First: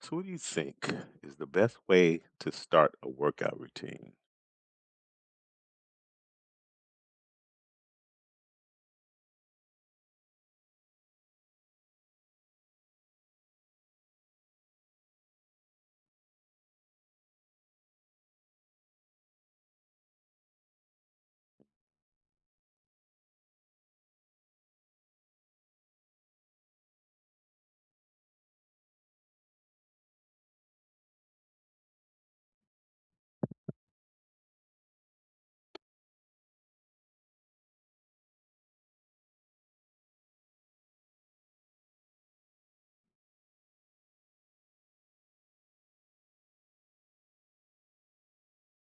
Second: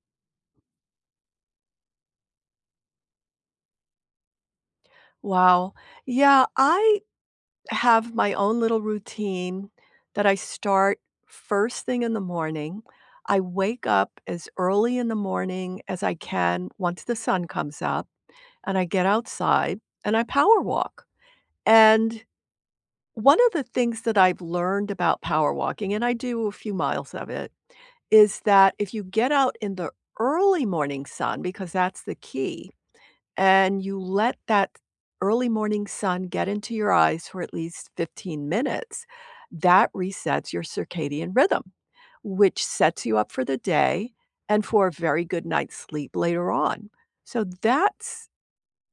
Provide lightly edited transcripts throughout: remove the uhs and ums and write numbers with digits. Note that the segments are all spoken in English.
So, what do you think is the best way to start a workout routine? Wow. Yeah, I have my own little routine that I start first thing in the morning. I wake up as early in the morning as I can once the sun comes up, and I get outside and I power walk. And one of the things that I've learned about power walking, and I do a few miles of it, is that if you get out in the early morning sun, because that's the key, and you let that early morning sun get into your eyes for at least 15 minutes, that resets your circadian rhythm, which sets you up for the day and for a very good night's sleep later on. So that's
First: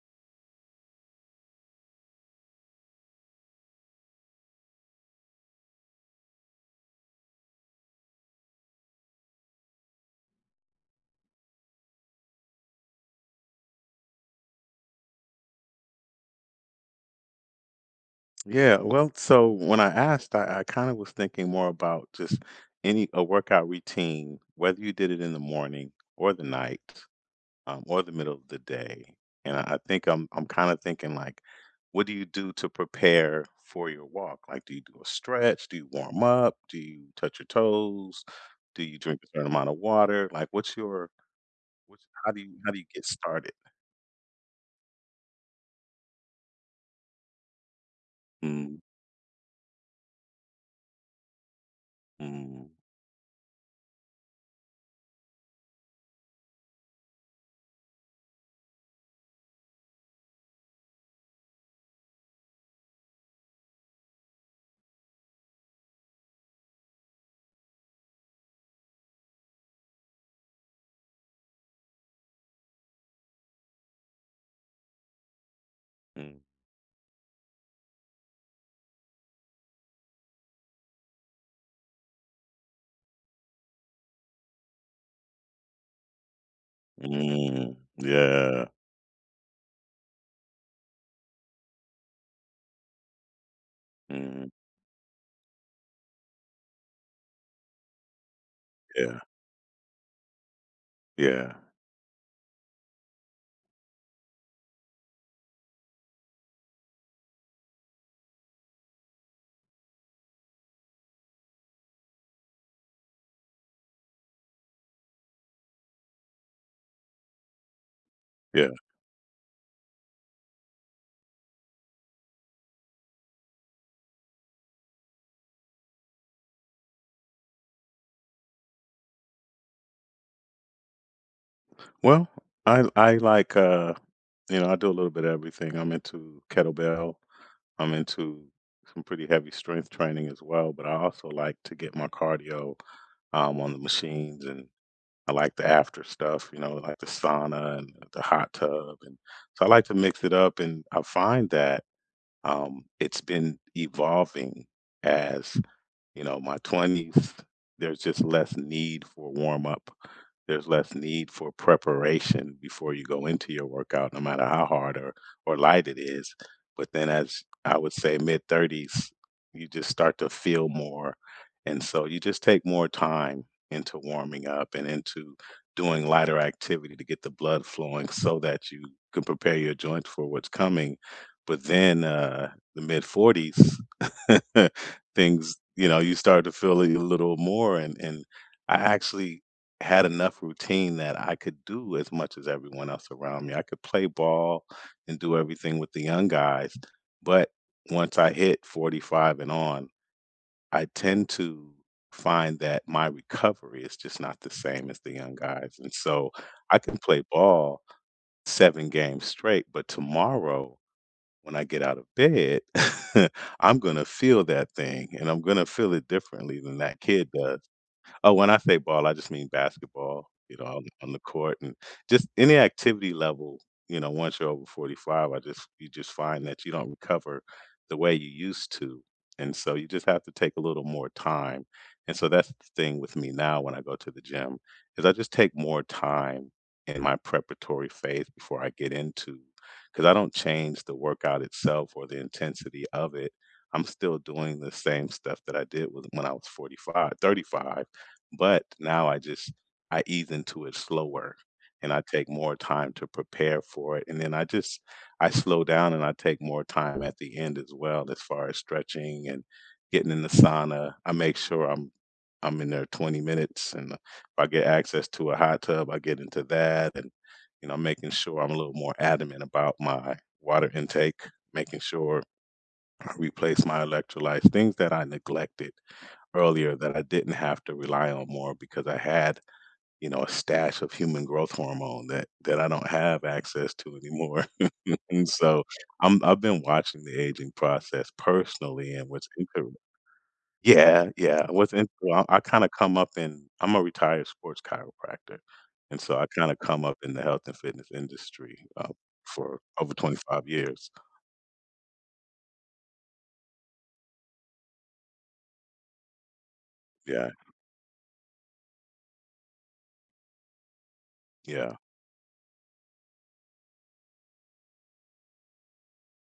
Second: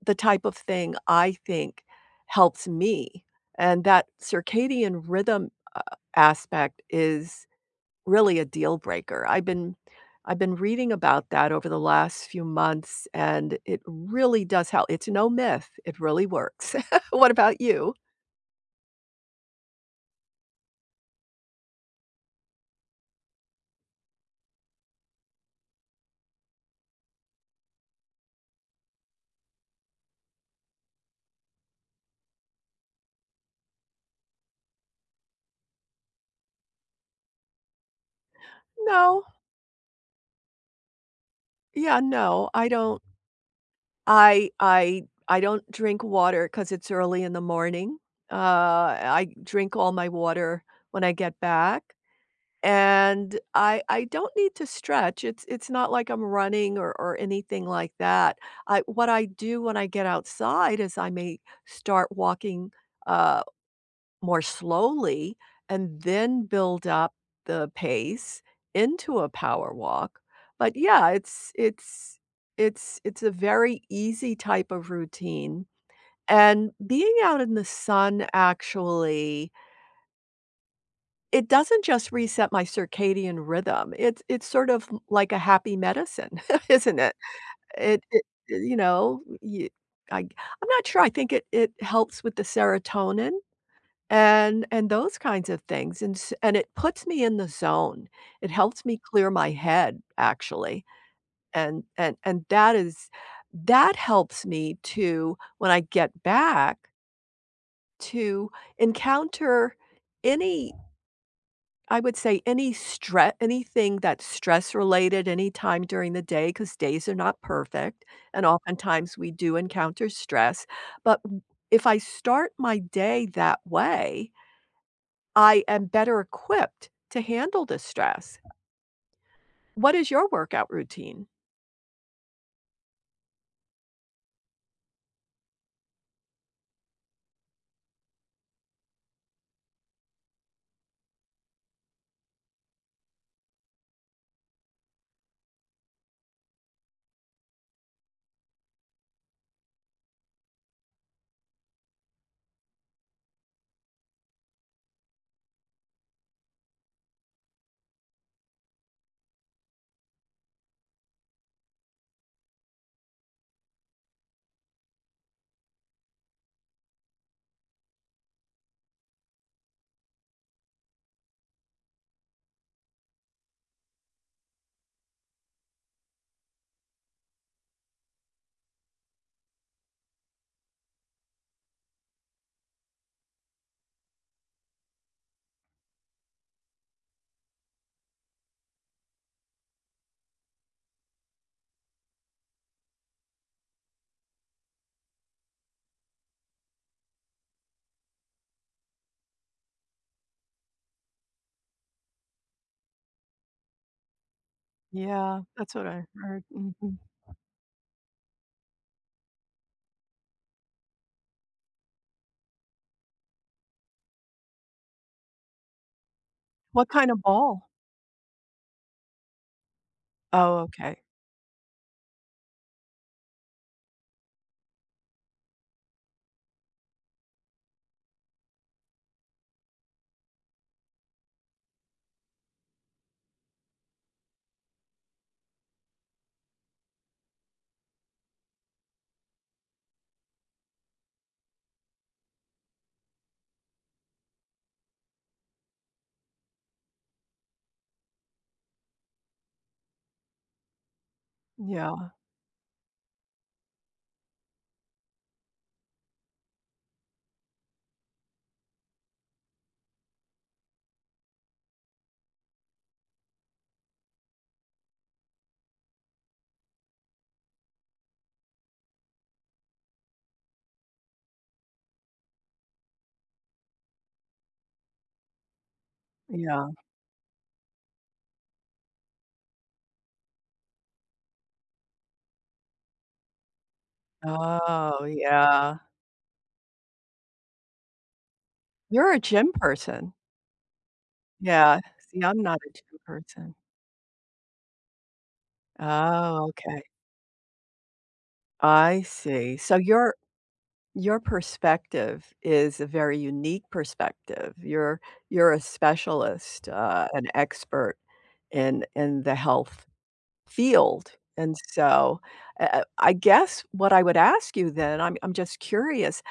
the type of thing I think helps me. And that circadian rhythm uh, aspect is really a deal breaker. I've been reading about that over the last few months, and it really does help. It's no myth. It really works. What about you? Yeah, well, so when I asked, I kind of was thinking more about just any a workout routine, whether you did it in the morning or the night, or the middle of the day. And I think I'm kind of thinking like, what do you do to prepare for your walk? Like, do you do a stretch? Do you warm up? Do you touch your toes? Do you drink No. a certain amount of water? Like, what's your Yeah, no, how do you get started? I don't drink water because it's early in the morning. I drink all my water when I get back. Mm, And I don't need to stretch. It's not like I'm running or anything like that. I what I do when I get outside is I may start walking, uh, more slowly and then build up the pace into a power walk. But yeah, it's it's a very easy type of routine. mm, And being out in the sun actually it doesn't just reset my circadian rhythm, it's sort of like a happy medicine, isn't it? It yeah, you know, you I'm not sure, I think it helps with the serotonin mm, and those kinds of things, and it puts me in the zone. It helps me yeah, clear my head, actually, yeah, and that is that helps me to, when I get back, to encounter any — I would say any stre anything that's stress related any time during the day, because days are not perfect, and yeah. oftentimes we do encounter stress, but w if I start my day that way, I am better equipped to handle the stress. What is your workout routine? Well, I like you know, I do a little bit of everything. I'm into kettlebell. I'm into some pretty heavy strength training as well, but I also like to get my cardio on the machines. And I like the after stuff, you know, like the sauna and the hot tub. And so I like to mix it up, and I find that it's been evolving as, you know, my twenties, there's just less need for warm up. There's less need for preparation before you go into your workout, no matter how hard or light it is. But then, as I would say, mid thirties, you just start to feel more, and so you just take more time into warming up and into doing lighter activity to get the blood flowing, so that you can prepare your joints for what's coming. But then, the mid forties. Things, you know, you start to feel it a little more, and I actually had enough routine that I could do as much as everyone else around me. I could play ball and do everything with the young guys, but once I hit 45 and on, I tend to find that my recovery is just not the same as the young Yeah, that's guys. what And I so heard, I mhm. can play ball 7 games straight, but tomorrow when I get out of bed, I'm gonna feel that thing, and I'm gonna feel it differently than What that kind of kid does. ball? Oh, when I say ball, I just mean basketball, you Oh, know, on okay. The court. And just any activity level, you know, once you're over 45, I just you just find that you don't recover the way you used to. And so you just have to take a little more time. And so that's the thing with me now when I go to the gym is I just take more time in my preparatory phase before I get into, because I don't change the workout itself or the intensity of it. I'm still doing the same stuff that I did with when I was 45, 35, but now I just I ease into it slower, and I Yeah, take more time to prepare for it, and then I just I slow down and I take more time at the end as well as far as stretching and getting in the sauna. I make sure I'm in there 20 minutes, and if I get access to a hot tub, I get into that. And you know, making sure I'm a little more adamant about my water intake, making sure I replace my electrolytes, things that I neglected yeah. earlier that I didn't have to rely on more because I had, you know, a stash of human growth hormone that I don't have access to anymore. Oh, And so yeah. I've been watching the aging process personally, and You're a what's gym inter person. Yeah, yeah. What's Yeah, in see, well, I I'm not kinda a come gym up in person. I'm a retired sports chiropractor. And so I Oh, kinda okay. come up in the health and fitness industry I see. for So over 25 years. your perspective is a very unique perspective. You're a specialist, an Yeah, expert in the health field. And yeah, so, I guess what I would ask you then, I'm just curious.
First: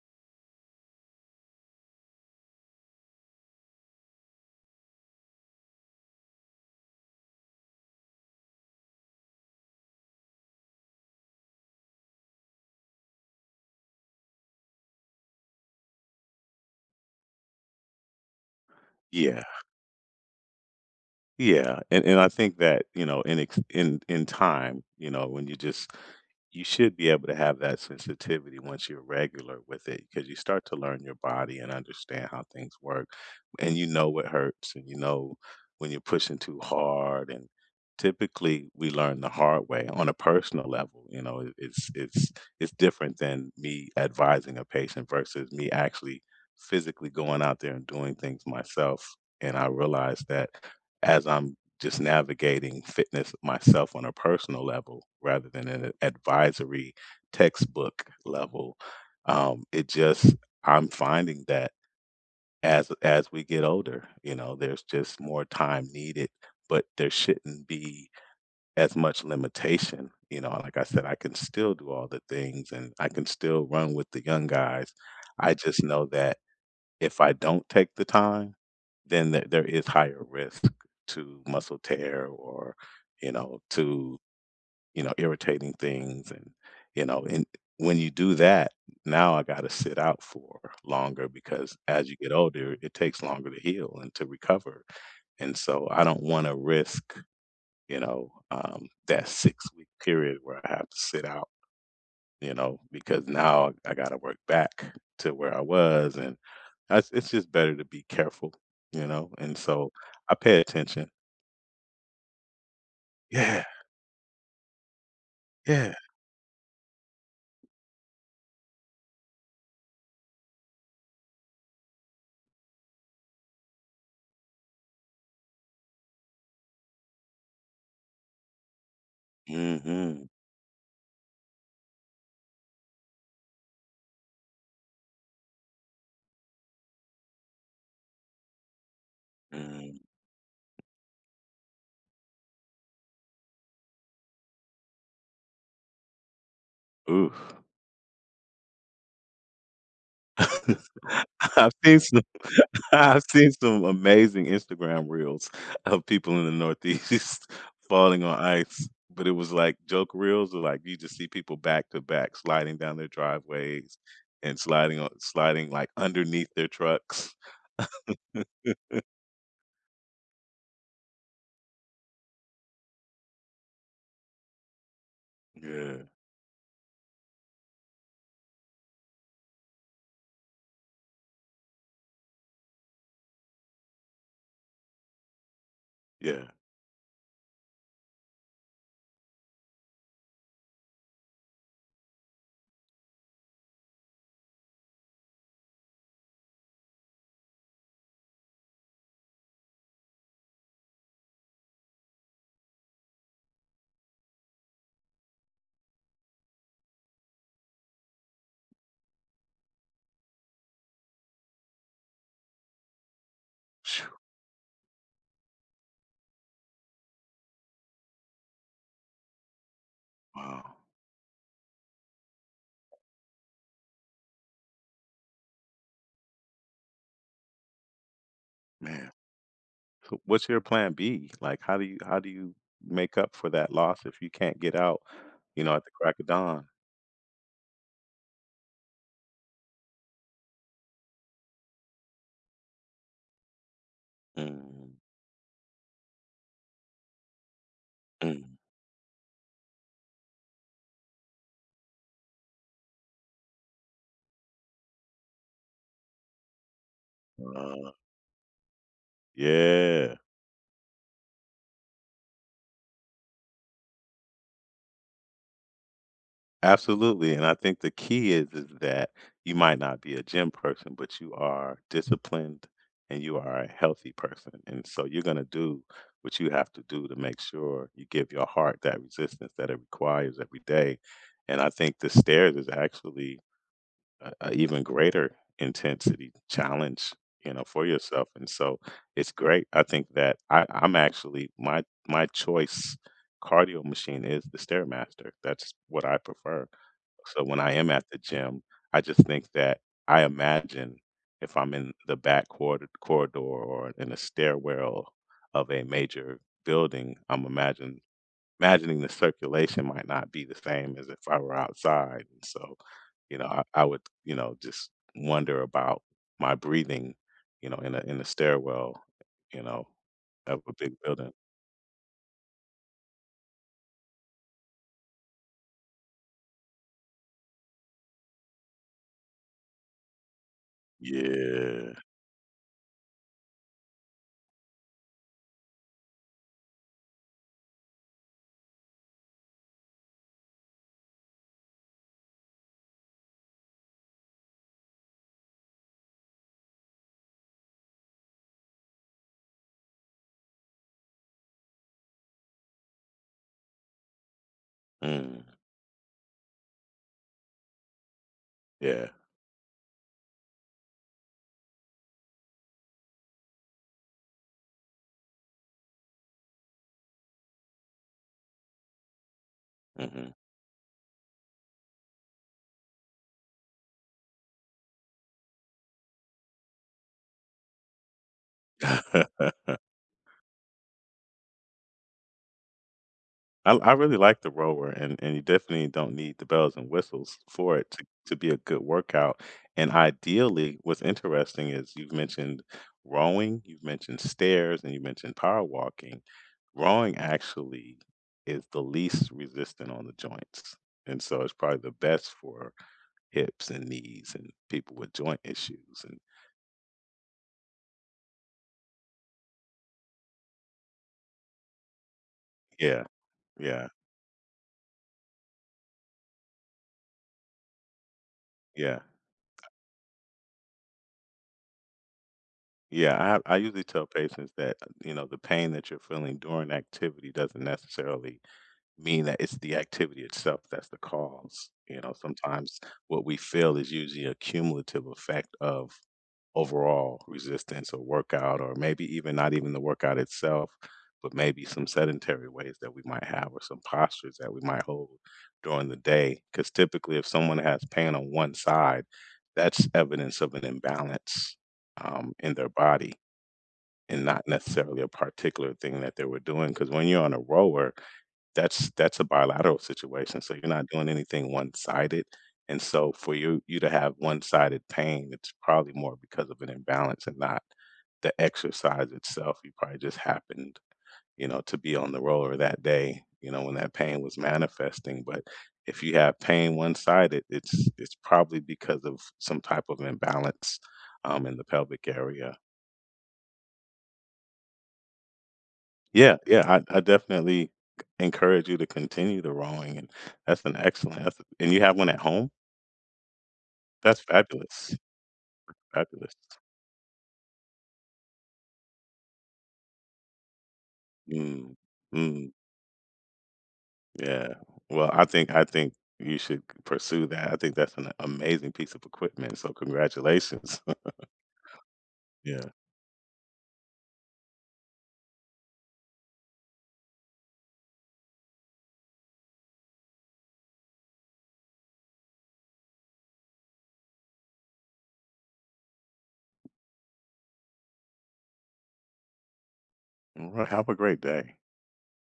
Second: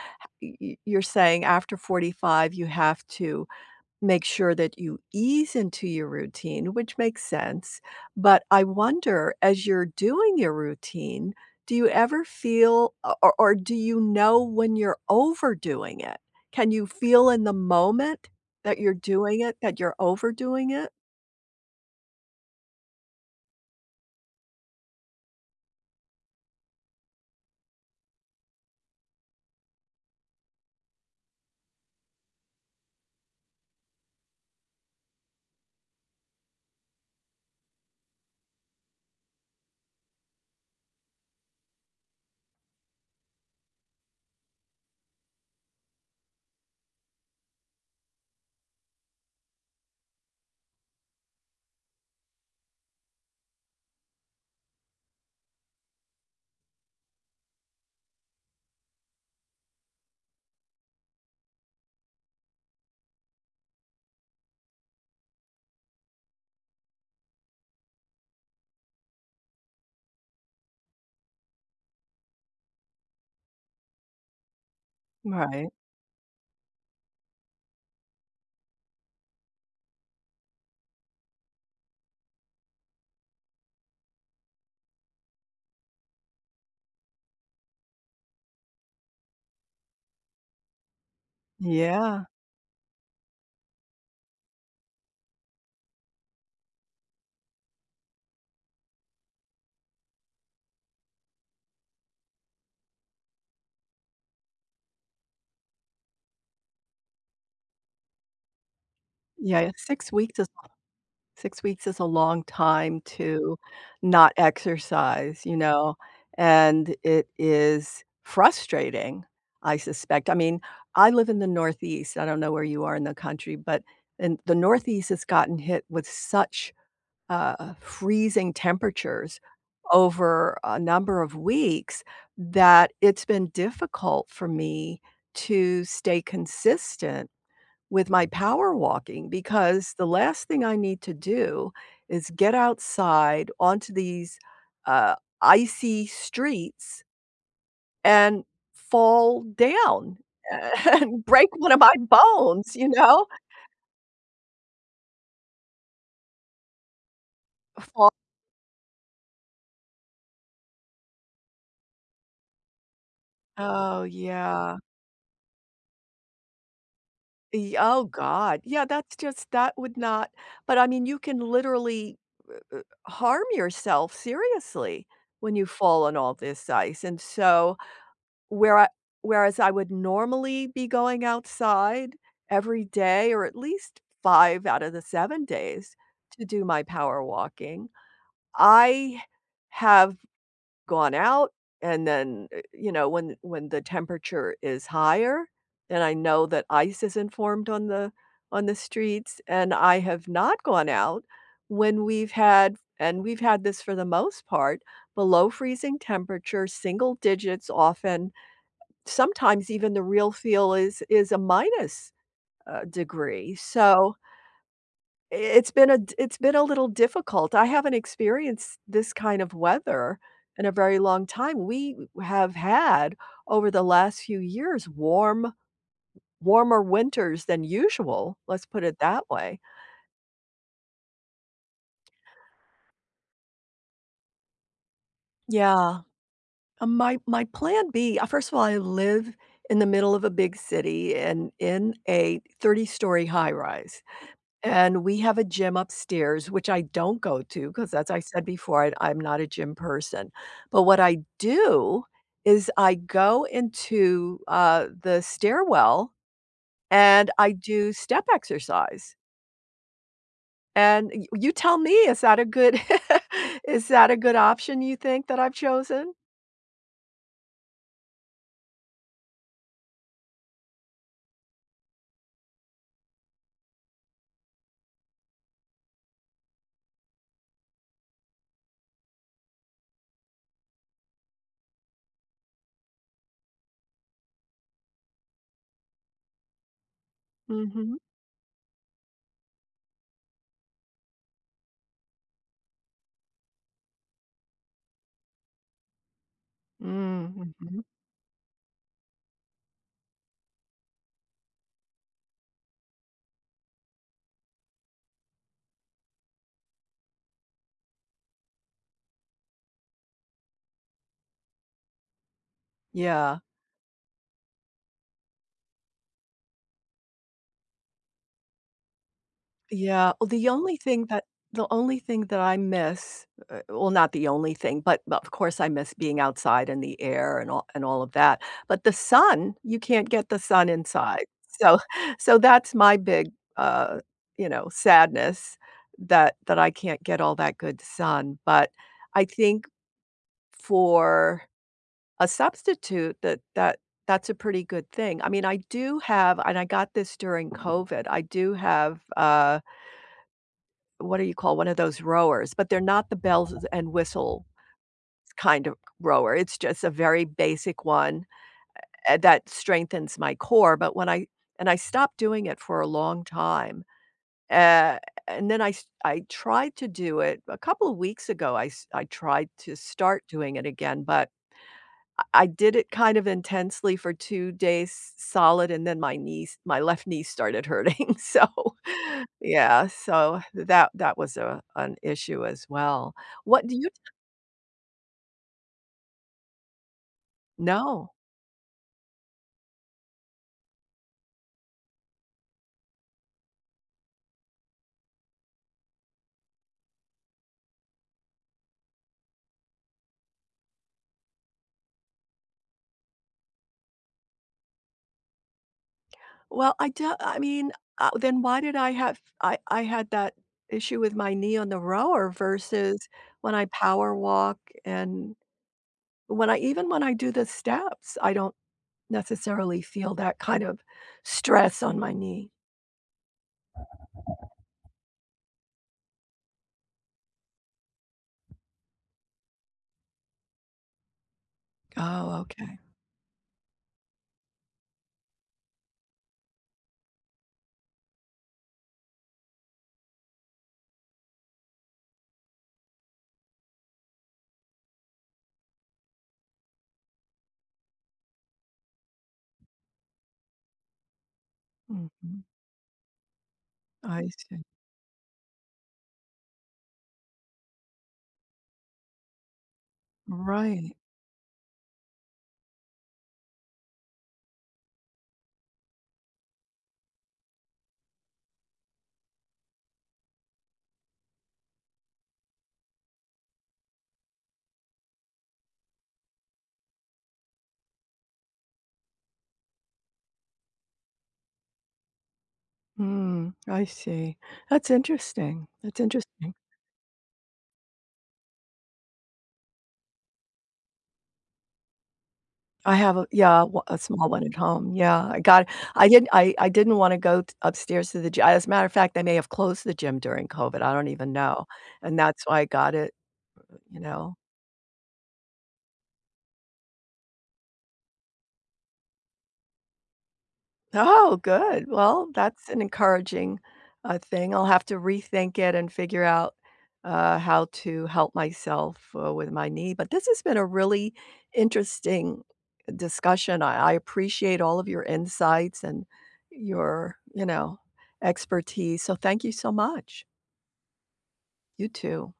You're saying after 45 you have to make sure that you ease into your routine, which makes sense, but I wonder, as you're doing your routine, do you ever feel o or do you know when you're overdoing it? Can you feel in the moment that you're doing yeah. it, that you're overdoing it? Yeah, and I think that, you know, in time, you know, when you just you should be able to have that sensitivity once you're regular with it, because you start to learn your body and understand how things work, and you know what hurts, and you know when you're pushing too hard. And typically we learn the hard way on a personal level, you know, it's it's different than me advising a patient versus me actually physically going out there and doing things myself. And I realized that as I'm just navigating fitness myself on a personal level rather than an advisory textbook level. It just I'm finding that as we get older, you know, there's just more time needed, but there shouldn't be as much limitation. You know, like I said, I can still do all the things and I can still run with the young guys. I Right. just know that if I don't take the time, then there is higher risk to muscle tear, or, you know, to, you know, irritating things. And, you know, and when you do that, now I gotta sit out for longer, because as you Yeah. get older, it takes longer to heal and to recover. And so I don't wanna risk, you know, that six-week period where I have to sit out, you know, because now I gotta work back to where I was. And that's it's just better to be careful, you know, and Yeah, so 6 I weeks is pay attention. 6 weeks is a long time to Yeah, not exercise, you know, yeah. and it is frustrating, I suspect. I mean, I live in the Northeast, I don't know where you are in the country, but in the Northeast has gotten hit with such, freezing temperatures Mhm, over a number of weeks that it's been difficult for me to stay consistent with my power walking, because mm. the last thing I need to do is get outside onto these, uh, icy streets Oof. and fall down and break one I've of my seen some bones, you I've know? seen some amazing Instagram reels of people in the Northeast Fall — falling on ice, but it was like joke reels, or like you just see people back to back sliding down their driveways, oh, and yeah. Sliding, like, underneath their trucks. Y Oh, god. Yeah, that's just that would not — but, I mean, you can literally, uh, harm yourself seriously when you Yeah, fall on all this ice, and so Where I whereas I would normally be going outside every day or at least 5 out of the 7 days to yeah. do my power walking, I have gone out you know, when the temperature is higher and I know that ice isn't formed on the streets, and I have not gone out when we've had — and we've had this for the most part, below freezing temperature, single digits often. Sometimes even the real feel is a minus, degree, so Phew, I it's been a little difficult. I haven't experienced this kind of weather in a wow, very long time. We have had, over the last few years, warmer winters than usual, let's put it man. that way. So what's your plan B? Like, how do you make up for that loss if you can't get out, you know, at the Yeah. crack of dawn? My my plan B — first of all, I live in the middle of a big city and in a 30-story high rise. Mm, And we have a gym upstairs, which I don't go to because, as I said mm, before, I'm not a gym person. But what I do is I go into, the stairwell and I uh, do step exercise. yeah, And y you tell me, is that a good is that a good option you think that I've chosen? absolutely. And I think the key is that you might not be a gym person, but you are disciplined and you are a healthy person. And so you're going to do what you have to do to make sure you give your heart that resistance that it requires every day. And I think the stairs is actually a even greater intensity challenge, you Mm, know, for mhm. yourself. And so it's great. I think that I'm actually my choice cardio machine is the stairmaster. That's what I prefer. So Mm, when I mhm. am at the gym, I just think that I imagine if I'm in the back corridor or in a stairwell of a major building, I'm imagine imagining the circulation might not be the same as if I were outside. And so, you Yeah. know, I would, you know, just wonder about my breathing, you know, in the stairwell, you know, Yeah, well, the of a only big thing that building. the only thing that I miss, well, not the only thing, but of course I miss being outside in the air and all of that, but the sun, you can't get the sun inside. So Yeah. so that's my big, uh, you know, sadness that I can't get all that good sun, but I think for a substitute, that that that's a pretty good thing. I mean, I do have — and I got this during COVID — I do have, uh, what do you call, one of those rowers, but they're not the bells and whistle Mm, kind of rower. It's just a very basic one, yeah. eh, that strengthens my core, but when I — and I stopped doing it for a long time, uh, and then I tried to do it a couple of weeks ago, I tried to start Hmm. doing it again, but I did it kind of intensely for 2 days solid, and then my left knee started hurting, so yeah, so that that was a an issue as well. What I do you — really like the rower, and you definitely don't need the bells and whistles for it no. to be a good workout. And ideally, what's interesting is you've mentioned rowing, you've mentioned stairs, and you mentioned power walking. Rowing actually is the least resistant on the joints. And so it's probably the best for hips and knees and people with joint issues. And Well, I do — I mean, then why did I have I had that issue with my knee on the rower yeah, versus when I yeah, power walk, and when I — even when I do the steps, I don't yeah. necessarily feel that kind of stress on my knee. Yeah, I usually tell patients that, you know, the pain that you're feeling during activity doesn't necessarily mean that it's the activity itself that's the cause. You know, Oh, okay. sometimes what we feel is usually a cumulative effect of overall resistance or workout, or maybe even not even the workout itself, but maybe some sedentary ways that we might have, or some postures that we might hold during the day. Because typically, if someone has pain on one side, that's evidence of an imbalance, Mhm. in their body, and I not see. necessarily a particular thing that they were doing. Because when you're on a rower, that's a bilateral situation, so you're not Right. doing anything one-sided, and so for you to have one-sided pain, it's probably more because of an imbalance and not the exercise itself. You probably just happened, you know, to be on the roller that day, you know, when that pain was manifesting. But if you have pain one-sided, it's probably because of some type of imbalance, in the pelvic area. Mm, I see. That's interesting. That's Yeah, interesting. yeah, I definitely encourage you to continue the rowing. And that's an excellent that's and you have one at home? I have a — yeah, w a That's small one at home. fabulous, Yeah, I got — fabulous. I didn't wanna go t upstairs to the gym. As a matter of fact, they may have closed the gym during COVID, I don't even know, Mm, and that's mm, why I got it, you know? yeah. Well, I think you should pursue that. I think that's an amazing piece of equipment, so congratulations. Oh, good. Well, that's Yeah. an encouraging, thing. I'll have to rethink it and figure out, how to help myself, with my knee, but this has been a really interesting discussion. I appreciate all of your insights and your, you know, expertise, so thank you so much. Alright, have a great day. You too.